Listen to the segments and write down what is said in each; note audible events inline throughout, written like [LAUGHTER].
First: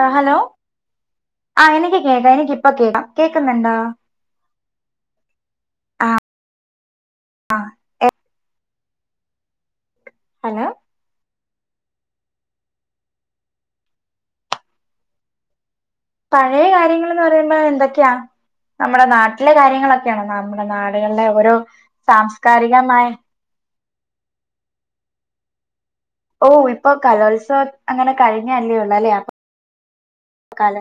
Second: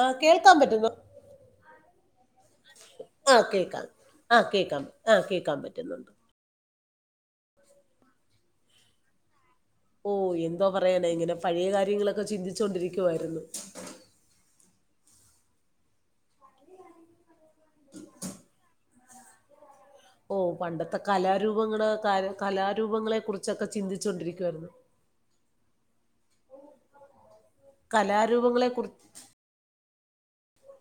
ആ ഹലോ കേൾക്കാൻ പറ്റുന്നോ ആ എനിക്ക് കേക്കാം എനിക്കിപ്പ കേക്കാം ആ കേക്കുന്നുണ്ടോ കേൾക്കാം ആ കേൾക്കാം ആ കേൾക്കാൻ ആ പറ്റുന്നുണ്ട് ആഹ ഓ എന്തോ പറയാനേ ഇങ്ങനെ പഴയ കാര്യങ്ങളൊക്കെ ചിന്തിച്ചൊണ്ടിരിക്കുവായിരുന്നു പഴയ കാര്യങ്ങളന്ന് പറയ് എന്തൊക്കെയാ നമ്മുടെ നാട്ടിലെ കാര്യങ്ങ ഓ പണ്ടത്തെ കലാരൂപങ്ങള് ക സാംസ്കാരികമായ കലാരൂപങ്ങളെ കുറിച്ചൊക്കെ ചിന്തിച്ച ചോണ്ടിരിക്കുവായിരുന്നു. ഓ ഇപ്പൊ കലോത്സവം അങ്ങനെ കലാരൂപങ്ങളെ കഴിഞ്ഞല്ലേള്ളൂ കുറിച്ച് അല്ലേ അപ്പ കല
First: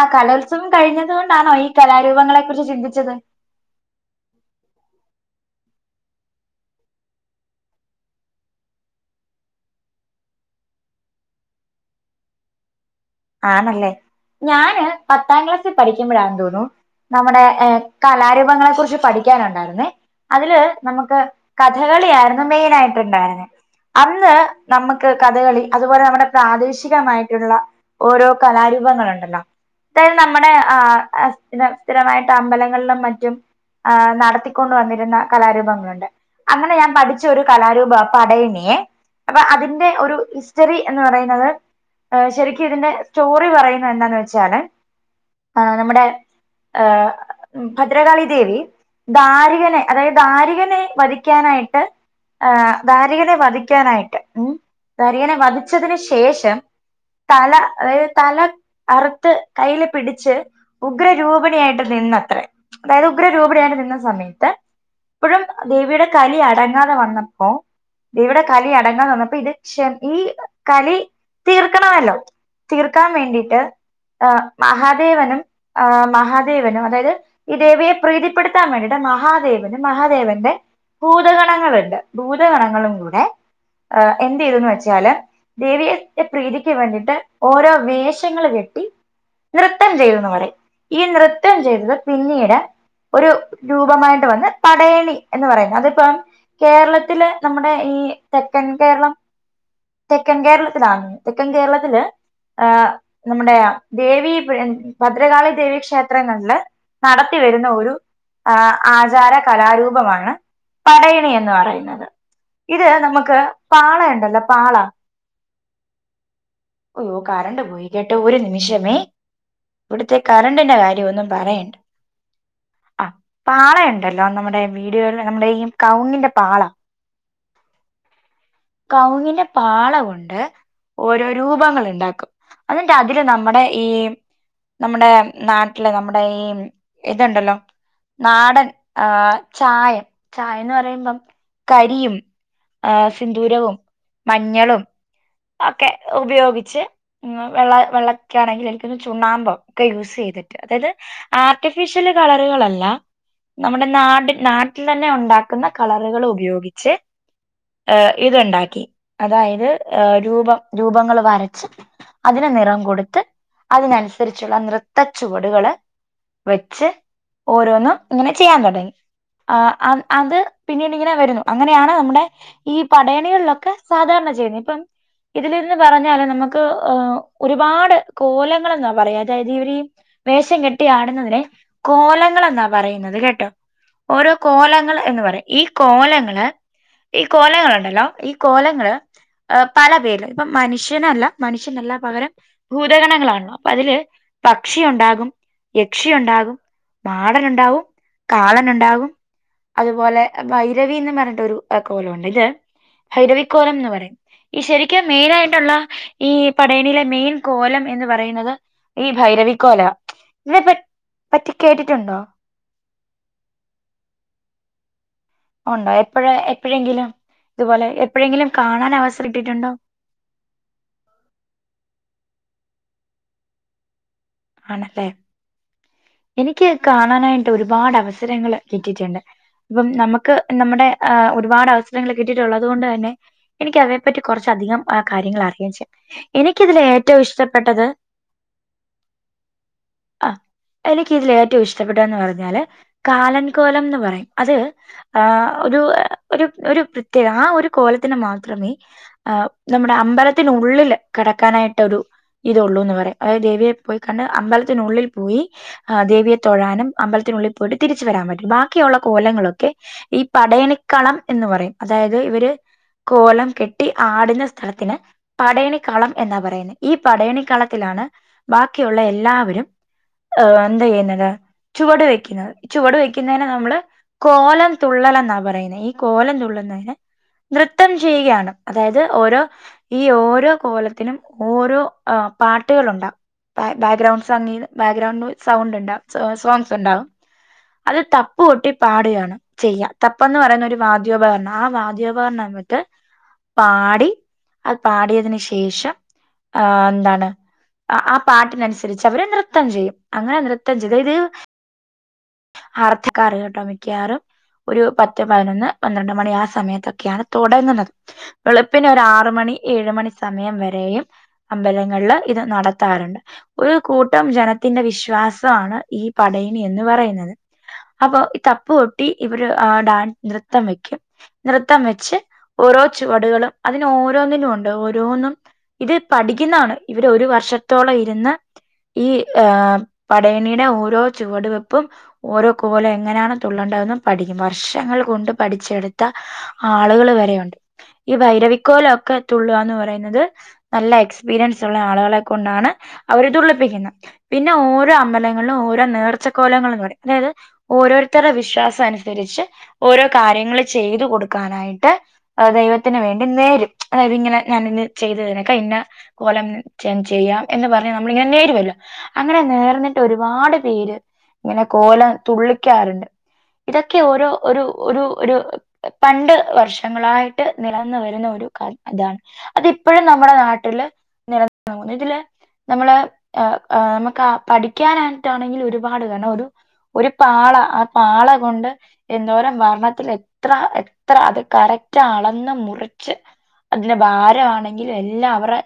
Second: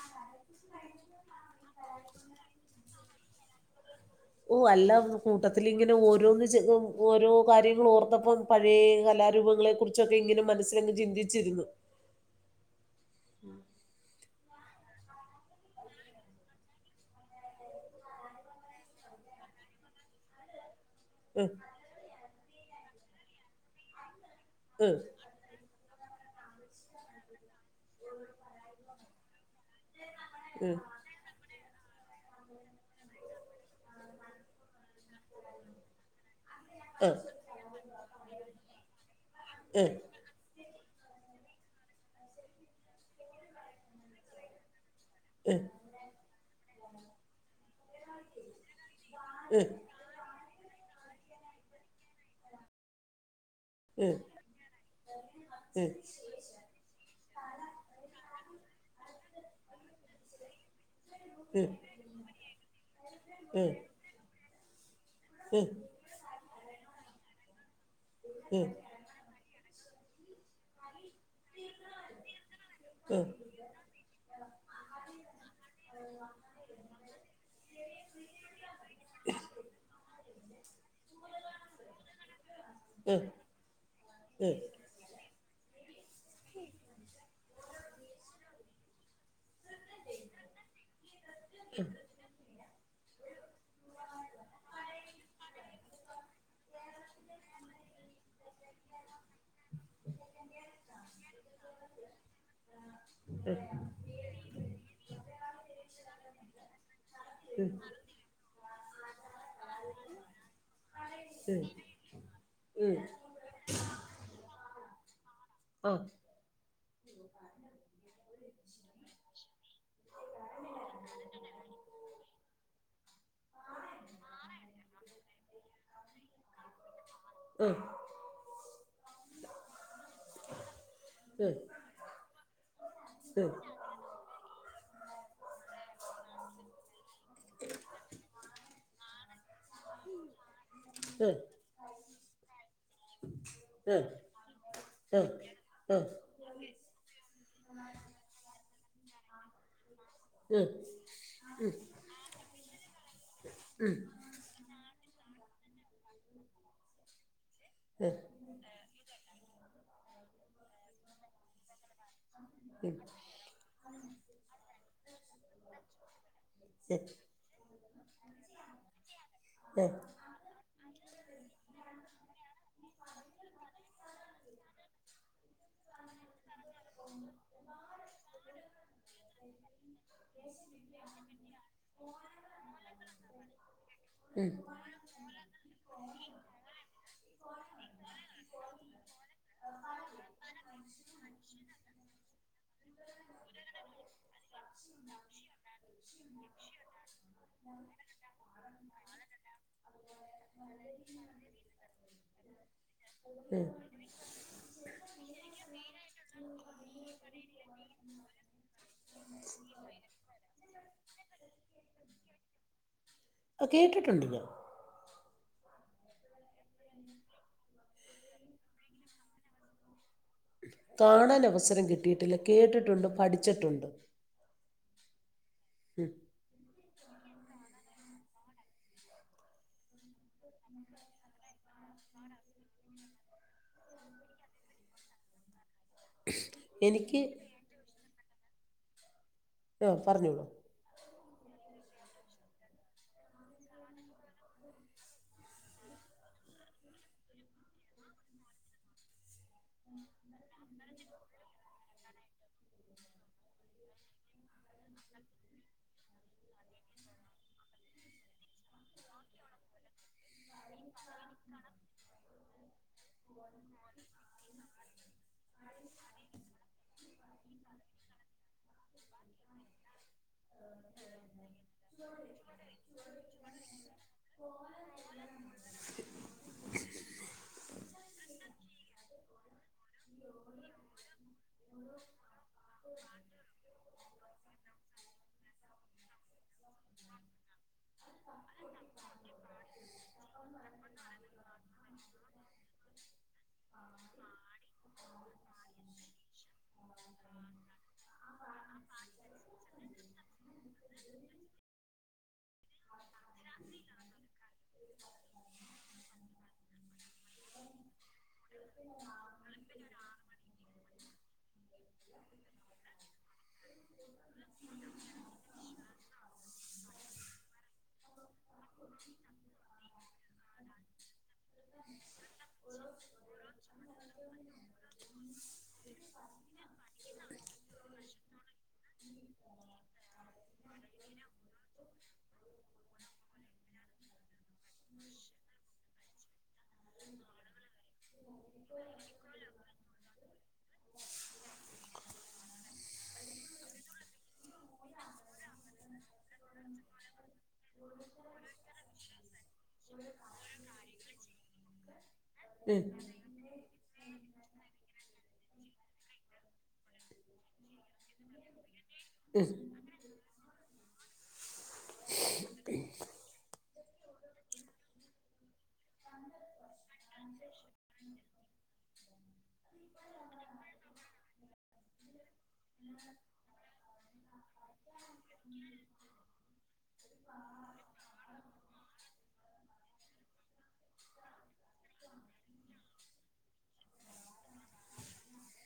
ആ കലോത്സവം കഴിഞ്ഞതുകൊണ്ടാണോ ഈ കലാരൂപങ്ങളെ കുറിച്ച് ചിന്തിച്ചത്? ഓ അല്ല കൂട്ടത്തിൽ ഇങ്ങനെ ഓരോന്ന് ചിന് ഓരോ കാര്യങ്ങൾ ഓർത്തപ്പം പഴയ കലാരൂപങ്ങളെ കുറിച്ചൊക്കെ ഇങ്ങനെ മനസ്സിലങ്ങ് ചിന്തിച്ചിരുന്നു. ആണല്ലേ ഞാന് പത്താം ക്ലാസ്സിൽ പഠിക്കുമ്പോഴാന്ന് തോന്നുന്നു നമ്മുടെ കലാരൂപങ്ങളെ കുറിച്ച് പഠിക്കാനുണ്ടായിരുന്നേ അതില് നമുക്ക് ഉം, കഥകളിയായിരുന്നു മെയിൻ ആയിട്ടുണ്ടായിരുന്നേ അന്ന് ഉം, നമുക്ക് കഥകളി അതുപോലെ നമ്മുടെ പ്രാദേശികമായിട്ടുള്ള ഓരോ കലാരൂപങ്ങളുണ്ടല്ലോ അതായത് നമ്മുടെ ആഹ് സ്ഥിരമായിട്ട് അമ്പലങ്ങളിലും മറ്റും ആ നടത്തിക്കൊണ്ട്‌ വന്നിരുന്ന കലാരൂപങ്ങളുണ്ട് അങ്ങനെ ഞാൻ പഠിച്ച ഒരു കലാരൂപ പടയണിയേ അപ്പൊ അതിന്റെ ഒരു ഇസ് ഹിസ്റ്ററി എന്ന് പറയുന്നത് ശരി ഇതിന്റെ സ്റ്റോറി പറയുന്ന എന്താന്ന് വെച്ചാല് ആഹ് നമ്മുടെ ആഹ് ഭദ്രകാളി ദേവി ദാരികനെ അതായത് ദാരികനെ വധിക്കാനായിട്ട് ദാരികനെ വധി ക്കാനായിട്ട് ഉം ധരികനെ വധിച്ചതിന് ശേഷം തല അതായത് തല അറ്ത്ത് കൈയ്യില് പിടിച്ച് ഉഗ്രരൂപണിയായിട്ട് നിന്നത്രേ അതായത് ഉഗ്രരൂപണിയായിട്ട് നിന്ന സമയത്ത് പ്പഴും ദേവിയുടെ കലി അട ങ്ങാതെ വന്നപ്പോ ദേവിയുടെ കലി അടങ്ങാതെ വന്നപ്പോ ഇത് ശ ഈ കളി തീർക്ക തീർക്കാൻ വേണ്ടിയിട്ട് ആ മഹാദേവനും ആ മഹാദേവനും അതായത് ഈ ദേവിയെ പ്രീതിപ്പെടുത്താൻ വേണ്ടിയിട്ട് മഹാദേവനും മഹാദേവന്റെ ഭൂത കണങ്ങള്ണ്ട് ഭൂതഗണങ്ങളും കൂടെ എന്ത് ചെയ്തുന്ന് വെച്ചാല് ദേവിയെ പ്രീതിക്ക് വേണ്ടി ഓരോ വേഷങ്ങള് കെട്ടി നൃത്തം ചെയ്തുന്ന് പറയും ഈ നൃത്തം ചെയ്തത് പിന്നീട് ഒരു രൂപമായിട്ട് വന്ന് പടയണി എന്ന് പറയുന്നത് അതിപ്പോം കേരളത്തില് നമ്മുടെ ഈ തെക്കൻ കേരളം തെക്കൻ കേരളത്തിലാണ് തെക്കൻ കേരളത്തി ത്ത്ല് ഹ നമ്മുടെ ദേവി ഭദ്രകാളി ദേവി ക്ഷേത്രങ്ങളില് നടത്തി വരുന്ന ഒരു ആ ആചാര കലാരൂപമാണ് പടയണി എന്ന് ഉം, പറയുന്നത് ഇത് ഉം, നമുക്ക് പാള ഉണ്ടല്ലോ പാള ആ, അയ്യോ കറണ്ട് പോയി കേട്ടോ ഒരു നിമിഷമേ ഇവിടുത്തെ കറണ്ടിന്റെ കാര്യം ഒന്നും പറയണ്ട ആ പാള ഉണ്ടല്ലോ നമ്മുടെ വീടുകളിൽ നമ്മുടെ ഈ കൗങ്ങിന്റെ പാള [UNINTELLIGIBLE] കുങ്ങിന്റെ പാള കൊണ്ട് ഓരോ ഉം, രൂപങ്ങൾ ഉണ്ടാക്കും എന്നിട്ട അതില് ഉം, നമ്മുടെ ഈ നമ്മുടെ നാട്ടിലെ നമ്മുടെ ഈ ഇതുണ്ടല്ലോ നാടൻ ആഹ ചായ ചായന്ന് പറയുമ്പം ഉം, കരിയും ആ സിന്ദൂരവും ഉം, മഞ്ഞളും ഉം, ഉം. ഒക്കെ ഉം. ഉപയോഗിച്ച് വെള്ള വെള്ളക്കാണെങ്കിൽ എ പിന്നെ ചുണ്ണാുമ്പോം യൂസ് ചെയ്തിട്ട് ഉം, അതായത് ആർട്ടിഫിഷ്യൽ കളറുകളല്ല നമ്മുടെ നാട് നാട്ടില തന്നെ ഉണ്ടാക്കുന്ന കളറുകൾ ഉപയോഗിച്ച് ഇത്ണ്ടാക്കി അതായ [UNINTELLIGIBLE] രൂപം രൂപങ്ങൾ വരച്ച് അതിനന് നിറം ഉം, കൊടുത്ത് അതിനനുസരി അനുസരിച്ചുള്ള നൃത്ത ചുവടുകള് വെച്ച് ഉം, ഓരോന്നും ഇങ്ങനെ ചെയ്യാൻ തുടങ്ങി ആ ഉം. അത് പിന്നെ ഇങ്ങനെ വരുന്നു അങ്ങനെയാണ് നമ്മുടെ ഈ പഠയണികളിലൊക്കെ സാധാരണ ചെയ്യുന്നത് ഇപ്പം ഇതിലിരുന്ന് പറഞ്ഞാലും നമുക്ക് ഒരുപാട് കോലങ്ങളെന്നാ പറയാ അതായത് ഇവരീ വേഷം കെട്ടിയാടുന്നതിന് കോലങ്ങൾ എന്നാ പറയുന്നത് കേട്ടോ ഓരോ കോലങ്ങൾ എന്ന് പറയും ഈ കോലങ്ങള് ഈ കോലങ്ങുണ്ടല്ലോ ഈ കോലങ്ങള് പല പേ പ്പ മനുഷ്യനല്ല മനുഷ്യനല്ല പകരം ഭൂതഗണങ്ങളാണോ അപ്പൊ അതില് പക്ഷി ഉണ്ടാകും യക്ഷി ഉണ്ടാകും മാടനുണ്ടാവും കാളശുണ്ടാകും അതുപോലെ ഭൈരവി എന്ന് പറഞ്ഞിട്ട് ഒരു കോലമുണ്ട് ഇത് ഭൈരവിക്കോലം എന്ന് പറയും ഈ ശരി മെയിനായിട്ടുള്ള ഈ പടയണിയിലെ മെയിൻ കോലം എന്ന് പറയുന്നത് ഈ ഭൈരവിക്കോല ഇതിനെ പ പറ്റി കേട്ടിട്ടുണ്ടോ ആ കേട്ടിട്ടുണ്ട് ഞ ഉണ്ടോ എപ്പഴ എപ്പോഴെങ്കിലും ഇതുപോലെ എപ്പോഴെങ്കിലും കാണാൻ അവസം ഇട്ടിട്ടുണ്ടോ കാണാന് അവസരം കിട്ടിയിട്ടില്ല കേട്ടിട്ടുണ്ട് പഠിച്ചിട്ടുണ്ട് അല്ലേ ഉം. എനിക്ക് കാണാനായി ഒരുപാട് അവസരങ്ങള് കിട്ടീട്ടിണ്ട് അപ്പം നമ്മക്ക് നമ്മുടെ ആ ഒരുപാട് അവസരങ്ങൾ കിട്ടിട്ടുള്ളത് കൊണ്ട് തന്നെ എനിക്കതെ പറ്റി കൊർച്ചധികം കാര്യങ്ങൾ അറിയെം ചെയ്യാം എനിക്കിതില് ഏറ്റോം എനിക്ക് ഇഷ്ടപ്പെട്ടത് ആഹ പറഞ്ഞോളൂ എക്ക് ഇതിൽ ഏറ്റവും ഇഷ്ടപ്പെട്ട എന്ന് പറഞ്ഞാല് കാലൻ കോലംന്ന് പറയും അത് ആ ഒരു ഒരു ഒരു പ്രത്യേകത ആ ഒരു കോലത്തിന് മാത്രമേ ഏ നമ്മുടെ അമ്പലത്തിനുള്ളിൽ കടക്കാനായിട്ട് ഒരു ഇതൊള്ളൂ ന്ന് പറിം അതായത് ദേവിയെ പോയി കണ് അമ്പലത്തിനുള്ളിൽ പോയി ഏ ദേവിയെ തൊഴാനും അമ്പലത്തിനുള്ളിൽ പോയിട്ട് തിരിച്ച് വരാൻ പറ്റും ബാക്കിയുള്ള കോലങ്ങളൊക്കെ ഈ പടയണി കളം എന്ന് പറയും അതായത് ഇവര് കോലം കെട്ടി ആടുന്ന സ്ഥലത്തിന് പടയണിക്ഖളം എന്നാ പറയുന്നെ ഈ പടയണി കളത്തിലാണ് ബാ ഉള്ള എല്ലാവരും ഏ എന്താ ചെയ്യുന്നത് ചുവടു വെക്കുന്നത് ചുവടു വെക്കുന്നേന് നമ്മള് കോലം തുള്ളലെന്നാ പറയുന്നെ ഈ കോലം തുള്ളുന്നെയ്ന് നൃത്തം ചെയ്യുകയാണ് അതായത് ഓരോ ഈ ഓരോ കോലത്തിനും ഓരോ ആ പാട്ടുകൾ ഒണ്ടവും [UNINTELLIGIBLE] ബാക്ക്ഗ്രൗൺ സംഗീ ബാക്ക്ഗ്രൗണ്ട് നോ സൗണ്ട് ഒണ്ട് സോങ്സ് ഉണ്ടാവും അത് തപ്പ്കൊട്ടി പാടുകയാണ് ചെയ്യാ തപ്പെന്ന് പറയുന്ന ഒരു വാദ്യോപകരണം ആ വാദ്യോപകരണം എന്നിട്ട് പാടി അത് പാടിയതിന് ശേഷം ആഹ്‌ എന്താണ് ആ പാട്ടിനനുസ രിച്ച് അവര് നൃത്തം ചെയ്യും അങ്ങനെ നൃത്തം ചെയ്ത ഇത് [UNINTELLIGIBLE] ട്ടോമിക്ക്യാറും ഒരു പത്ത് പതിനൊന്ന് പന്ത്രണ്ട് മണി ആ സമയത്തൊക്ക്യാണ് തൊടങ്ങുന്നത് വെളുപ്പിന് ഒരു ആറ് മണി ഏഴ് മണി സമയം വരേയും അമ്പലങ്ങൾല് ഇത് നടത്താറുണ്ട് ഒരു കൂട്ടം ജനത്തിന്റെ വിശ്വാസ്വാണ് ഈ പടയണി എന്ന് പറയുന്നത് അപ്പൊ തപ്പ് കൊട്ടി ഇവര് ഏ ഡാൻ നൃത്തം വെക്കും നൃത്തം വെച്ച് ഓരോ ചുവടുകളും അതിന് ഓരോന്നിനും ഒണ്ട് ഓരോന്നും ഇത് പഠിക്കുന്നാണ് ഇവര് ഒരു വർഷത്തോളം ഇ ഈ ഏ പടയണീടെ ഓരോ ചുവടുവെപ്പും ഓരോ കോലം എങ്ങനാണ് തുള്ളണ്ടേന്ന് പഠിക്കും വർഷങ്ങൾ കൊണ്ട് പഠിച്ചെടുത്ത ആളുകള് വരെയുണ്ട് ഈ ഭൈരവിക്കോല ഒക്കെ തുള്ളുകാന്ന് പറയുന്നത് നല്ല എക്സ്പീരിയൻസ് ഉള്ള ആളുകളെ കൊണ്ടാണ് അവര് തളിപ്പിക്കുന്നെ പിന്നെ ഓരോ അമ്പലങ്ങൾലും ഓരോ നേർച്ചക്കോലങ്ങള് ന്ന് പറിം അതായത് ഓരോര്ത്തരുടെ വിശ്വാസം അനുസരിച്ച് ഓരോ കാര്യങ്ങള് ചെയ്തു കൊടുക്കാനായിട്ട് ആ ഉം, ദൈവത്തിന് വേണ്ടി നേരും അതായത് ഇങ്ങനെ ഞാാനിത് ചെയ്തു തര ചെയ്തു കഴിഞ്ഞ കോലം ചെ ചെയ്യാം എന്ന് പറ നമ്മളിങ്ങനെ നേരിവല്ലോ അങ്ങനെ ഉം, നേർന്നിട്ട് ഒരുപാട് പേര് ഇങ്ങനെ കോലം തുള്ളിക്കാറുണ്ട് ഇതൊക്കെ ഓരോ ഒരു ഒരു ഒരു പണ്ട് വർഷങ്ങളായിട്ട് നിലന്ന് വരുന്ന ഒരു ക ഇതാണ് അതിപ്പോഴും നമ്മുടെ നാട്ടില് നിലാ നിന്ന് പോന്നു ഇതില് നമ്മള് ആഹ്‌ അഹ് നമുക്ക് പഠിക്കാനാണ് ട്ടണെങ്കിൽ ഒരുപാട് കാണും ഒരു പാള ആഹ് പാള കൊണ്ട് എന്തോരം വരണത്തിൽ എത്ര എത്ര അത് കറക്റ്റ് അളന്ന് മുറിച്ച് അതിന്റെ ഭാരമാണെങ്കിൽ എല്ലാം അവർടെ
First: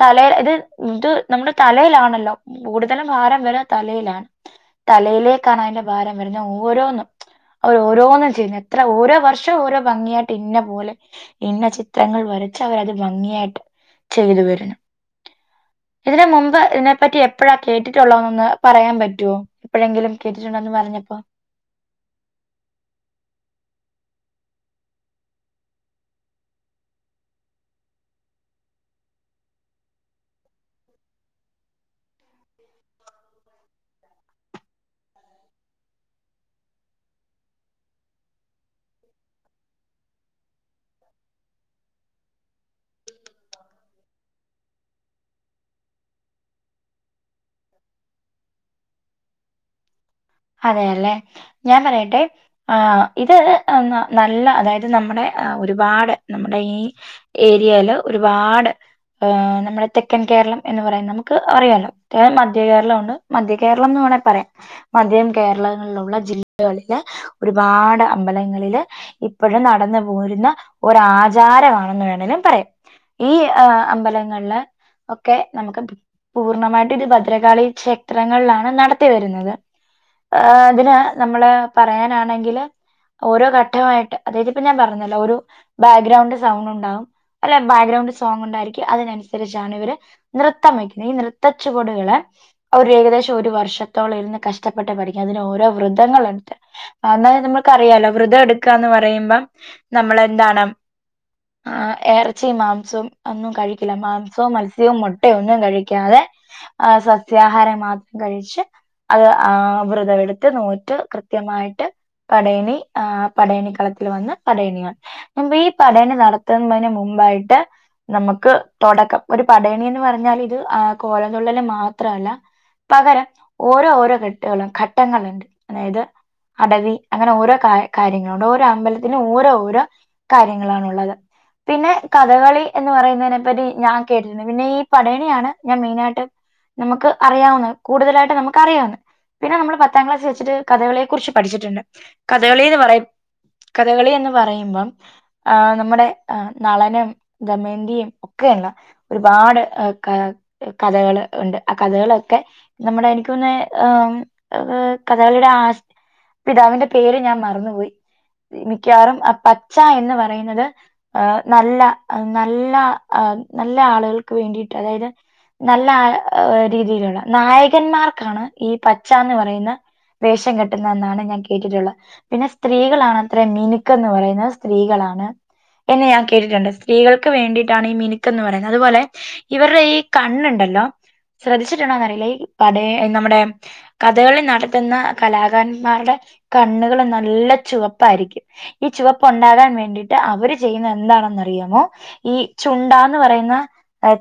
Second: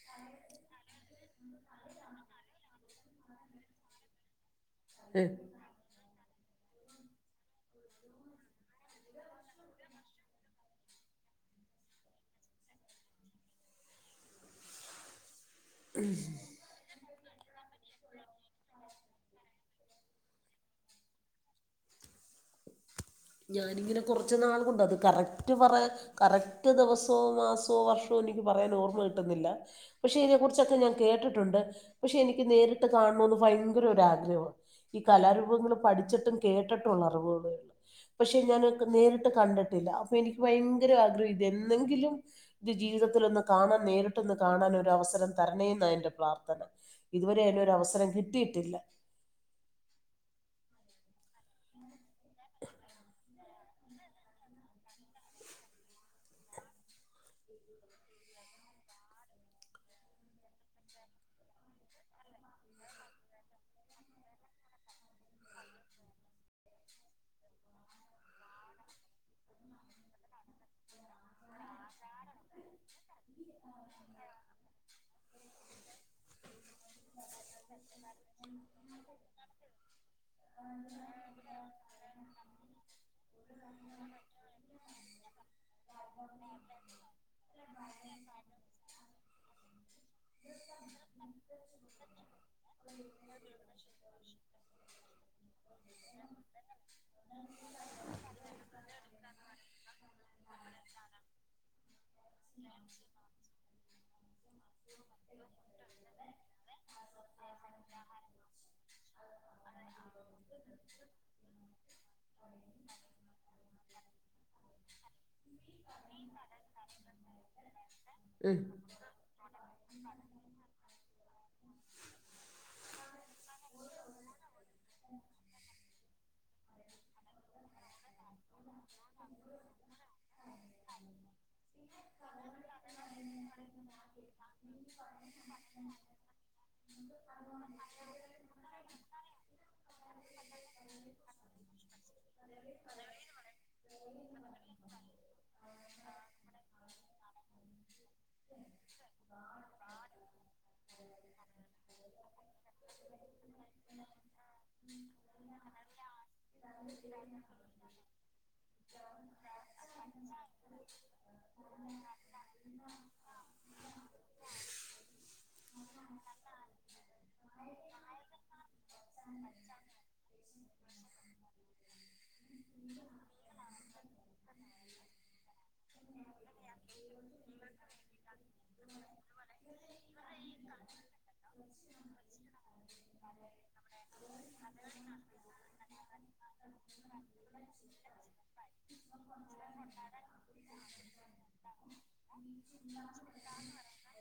തലേ ഇത് ഇത് നമ്മടെ തലയിലാണല്ലോ കൂടുതലും ഭാരം വരെ തലയിലാണ് ഉം. തലയിലേക്കാണ് അതിന്റെ ഭാരം വരുന്ന ഓരോന്നും അവർോഓരോന്നും ചെയ്യുന്നു എത്ര ഓരോ വർഷം ഓരോ ഭംഗിയായിട്ട് ഇന്ന പോലെ ഇന്ന ചിത്രങ്ങൾ വരച്ച് അവരത് ഭംഗിയായിട്ട് ചെയ്തു വരുന്നു ഇതിന് മുമ്പ് ഇതിനെപ്പറ്റി എപ്പ് എപ്പോഴാ കേട്ടിട്ടുളേ ന്ന് ഒന്ന് പറയാൻ പറ്റുവോ എപ്പോഴെങ്കിലും കേട്ടിട്ടുണ്ടോന്ന് പറഞ്ഞപ്പോ ഞാനിങ്ങനെ കുറച്ച് നാൾ കൊണ്ട് അത് കറക്റ്റ് പറയാ കറക്റ്റ് ദിവസോ മാസോ വർഷോ എനിക്ക് പറയാൻ ഓർമ കിട്ടുന്നില്ല പക്ഷെ ഇതിനെ കുറിച്ചൊക്കെ ഞാൻ കേട്ടിട്ടുണ്ട് പക്ഷെ എനിക്ക് നേരിട്ട് കാണണെന്ന് ഭയങ്കര ഒരുരാഗ്രഹമാണ് ഈ കലാരൂപങ്ങള്ൾ പഠിച്ചിട്ടും കേട്ടിട്ടുള്ള അറിവുകളേ ഉള്ളു പക്ഷെ ഞാൻ നേരിട്ട് കണ്ടിട്ടില്ല അപ്പൊ എനിക്ക് ഭയങ്കര ആഗ്രഹം ഇത് എന്നെങ്കിലും ഇത് ജീവിതത്തിലൊന്ന് കാണാൻ നേരിട്ടൊന്ന് കാണാൻ ഒരു അവസരം തരണേെന്ന എൻന്റെ പ്രാർത്ഥന ഇതുവരെ അതിനോരവസരം കിട്ടിയിട്ടില്ല അതെല്ലെ ഞാൻ പറയട്ടെ ആ ഇത് നല്ല അതായത് നമ്മുടെ ഒരുപാട് നമ്മുടെ ഈ ഏരിയയില് ഒരുപാട് ഏർ നമ്മുടെ തെക്കൻ കേരളം എന്ന് പറയാൻ നമുക്ക് അറിയല്ലോ മധ്യ കേരളം ഉണ്ട് മധ്യ കേരളം എന്ന് വേണെങ്കിൽ പറയാ മധ്യം കേരളങ്ങളിലുള്ള ജില്ലകളില് ഒരുപാട് അമ്പലങ്ങളില് ഇപ്പോഴും നടന്നു പോരുന്ന ഒരാചാരമാണെന്ന് വേണമെങ്കിലും പറയാം ഈ അമ്പലങ്ങളില് ഒക്കെ നമുക്ക് പൂർണ്ണമായിട്ടും ഇത് ഭദ്രകാളി ക്ഷേത്രങ്ങളിലാണ് നടത്തി വരുന്നത് ഇതിന് നമ്മള് പറയാനാണെങ്കില് ഓരോ ഘട്ടമായിട്ട് അതായത് ഇപ്പ ഞാൻ പറഞ്ഞല്ലോ ഒരു ബാക്ക്ഗ്രൗണ്ട് സൗണ്ട് ഉണ്ടാവും അല്ലെ ബാക്ക്ഗ്രൗണ്ട് സോങ് ണ്ടായിരിക്കും അതിനനുസരിച്ചാണ് ഇവര് നൃത്തം വെക്കുന്നത് ഈ നൃത്തച്ചുവടുകള് അവ ഏകദേശം ഒരു വർഷത്തോളം ഇരുന്ന് കഷ് ഷ്ടപ്പെട്ട് പഠിക്ക അതിനന് ഓരോ വ്രതങ്ങളൾ എടു എന്നാല നമ്മുക്കറിയാലോ വ്രതം എടുക്കുകാന്നു പറയുമ്പം നമ്മളെന്താണ് ആ ഇറച്ചി മാംസം ഒന്നും കഴിക്കില്ല മാംസവും മത്സ്യവും മുട്ടയും ഒന്നും കഴിക്കാതെ സസ്യാഹാരം മാത്രം കഴിച്ച് അത് ആ വ്രതമെടുത്ത് നോറ്റ് കൃത്യമായിട്ട് പടയണി പടയണിക്കളത്തിൽ വന്ന് പടയണിയാണ് ഈ പടയണി നടത്തുന്നതിന് മുമ്പായിട്ട് നമുക്ക് ഉം, തുടക്കം ഒരു പടയണി എന്ന് പറഞ്ഞാൽ ഇത് ആ കോലംതുള്ളല് മാത്രല്ല പകരം ഓരോ ഓരോഘട്ട് ളം ഘട്ടങ്ങളുണ്ട് അതായത് അടവി അങ്ങനെ ഓരോ കാര്യങ്ങൾ ഓരോ അമ്പലത്തിനും ഓരോ ഓരോ കാര്യങ്ങളാണുള്ളത് പിന്നെ കഥകളി എന്ന് പറയുന്നതിനെ പറ്റി ഞാൻ കേട്ടിട്ടുണ്ട് പിന്നെ ഈ പടയണിയാണ് ഞാൻ മെയിനായിട്ട് നമുക്ക് അറിയാവുന്ന കൂടുതലായിട്ട് നമുക്ക് അറിയാവുന്ന പിന്നെ നമ്മള് പത്താം ക്ലാസ് വെച്ചിട്ട് കഥകളിയെ കുറിച്ച് പഠിച്ചിട്ടുണ്ട് കഥകളിന്ന് പറയു കഥകളി എന്ന് പറയുമ്പം ആ നമ്മുടെ നളനും ദമയന്തിയും ഒക്കെയുള്ള ഒരുപാട് കഥകൾ ഉണ്ട് ആ കഥകളൊക്കെ നമ്മുടെ എനിക്ക് തോന്നുന്നു കഥകളിയുടെ ആ പിതാവിന്റെ പേര് ഞാൻ മറന്നുപോയി മിക്കവാറും പച്ച എന്ന് പറയുന്നത് നല്ല നല്ല നല്ല ആളുകൾക്ക് വേണ്ടിയിട്ട് അതായത് നല്ല രീതിയിലുള്ള നായകന്മാർക്കാണ് ഈ പച് പച്ചാന്ന് ന് പറയുന്ന വേഷം കെട്ടുന്ന എന്നാണ് ഞാൻ കേട്ടിട്ടുള്ളത് പിന്നെ സ്ത്രീകളാണ് അത്ര മിനുക്കന്ന് പറയുന്നത് സ്ത്രീകളാണ് എന്ന് ഞാൻ കേട്ടിട്ടുണ്ട് സ്ത്രീകൾക്ക് വേണ്ടിട്ടാണ് ഈ മിനുക്കന്ന് പറയുന്നത് അതുപോലെ ഇവരുടെ ഈ കണ്ണുണ്ടല്ലോ ശ്രദ്ധിച്ചിട്ടുണ്ടോന്ന് അറിയില്ല ഈ പട നമ്മുടെ കഥകളി നടത്തുന്ന കലാകാരന്മാരുടെ കണ്ണുകൾ നല്ല ചുവപ്പ ആയിരിക്കും ഈ ചുവപ്പ് ഉണ്ടാകാൻ വേണ്ടിട്ട് അവര് ചെയ്യുന്ന എന്താണെന്നറിയാമോ ഈ ചുണ്ടാന്ന് പറയുന്ന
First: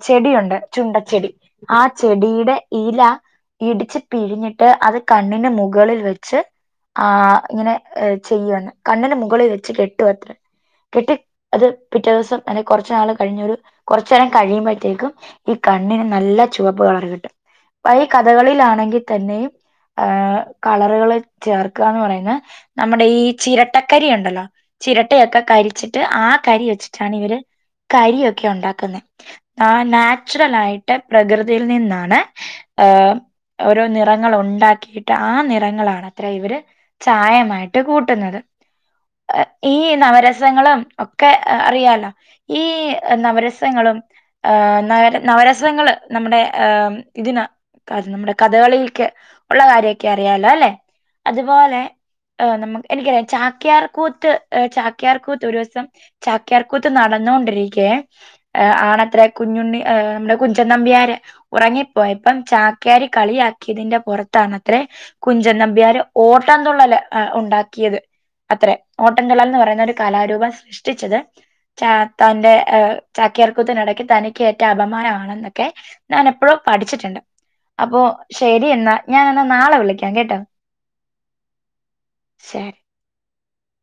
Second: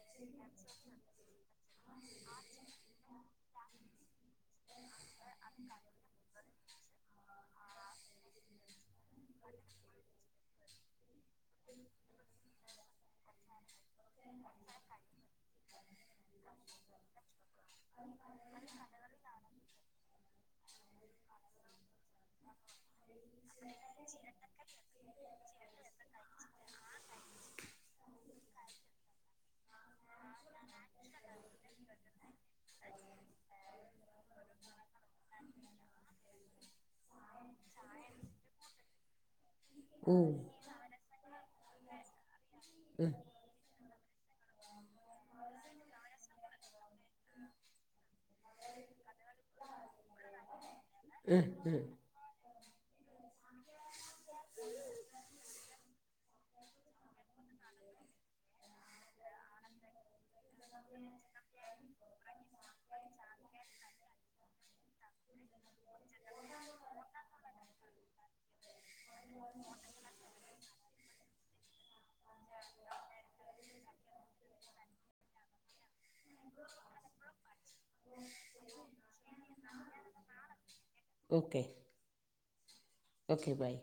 ചെടിയുണ്ട് ചുണ്ട ചെടി ആ ചെടിയുടെ ഇല ഇടിച്ച് പിഴിഞ്ഞ് അത് കണ്ണിന് മുകളിൽ വെച്ച് ആ ഇങ്ങനെ ചെയ്യാണ് കണ്ണിന് മുകളിൽ വെച്ച് കെട്ടുമത്ര കെട്ടി അത് പിറ്റേ ദിവസം അല്ലെങ്കി കുറച്ചു നാള് കഴിഞ്ഞൊ ഒരു കുറച്ച നേരം കഴിയുമ്പോഴത്തേക്കും ഈ കണ്ണിന് നല്ല ചുവപ്പ് കളർ കിട്ടും അപ്പ ഈ കഥകളിലാണെങ്കി തന്നെയും ആ കളറുകൾ ചേർകാന്ന് പറയുന്ന നമ്മുടെ ഈ ചിരട്ടക്കരി ഉണ്ടല്ലോ ചിരട്ടയൊക്കെ കരിച്ചിട്ട് ആ കരി വെച്ചിട്ടാണ് ഇവര് കരിയൊക്കെ ഉണ്ടാക്കുന്നെ ആ നാച്ചുറൽ ആയിട്ട് പ്രകൃതിയിൽ നിന്നാണ്ഓ ഓരോ നിറ ങ്ങൾ ഉണ്ടാക്കിട്ട് ആ നിറങ്ങളാണത്രേ ഇവര് ചായമായിട്ട് കൂട്ടുന്നത്. ഈ ഉം, നവരസങ്ങളും ഒക്കെ അറിയാലോ ഈ ഉം, നവരസങ്ങളും ഏ നവര നവരസങ്ങള് നമ്മുടെ അം ഇതിന് കരണം നമ്മുടെ കഥകളിൽക്ക് ഒള്ള കാര്യൊക്കെ അറിയാലോല്ലെ? ഉം, ഉം. അതുപോലെഎ നമക്ക് എനിക്കറിയാം ചാക്യാർകൂത്ത് ചാക്യാർകൂത്ത് ഒരുസം ചാക്യാർകൂത്ത് നടന്നോണ്ടിരിക്കേ എ ആണത്ര കുഞ്ഞുണ്ണി നമ്മടെ കുഞ്ചൻനമ്പിയാര് ഉറങ്ങിപ്പോയപ്പം ചാക്ക്യര് കളിയാക്കിയതിന്റെ പുറത്താണത്രേ കുഞ്ചൻ നമ്പ്യര് ഓട്ടം തുള്ളല് അ ഉണ്ടാക്കിയത് അത്രേ ഓട്ടംതുള്ളൽന്ന് പറയുന്ന ഒരു കലാരൂപം സൃഷ്ടിച്ചത്ചാർത്ത ന്റെ ചക്യാർകൂത്തിനിടെ തനിക്കേറ്റ അപമാനമാണെന്നൊക്കെ ഞാൻ എപ്പോഴോ പഠിച്ചിട്ടുണ്ട് അപ്പോ ശെരി എന്നാ. ഞാനെന്ന നാളെ വിളിക്കാം കേട്ടോ? ഓക്കെ ശെ ഓക്കെ ബൈ.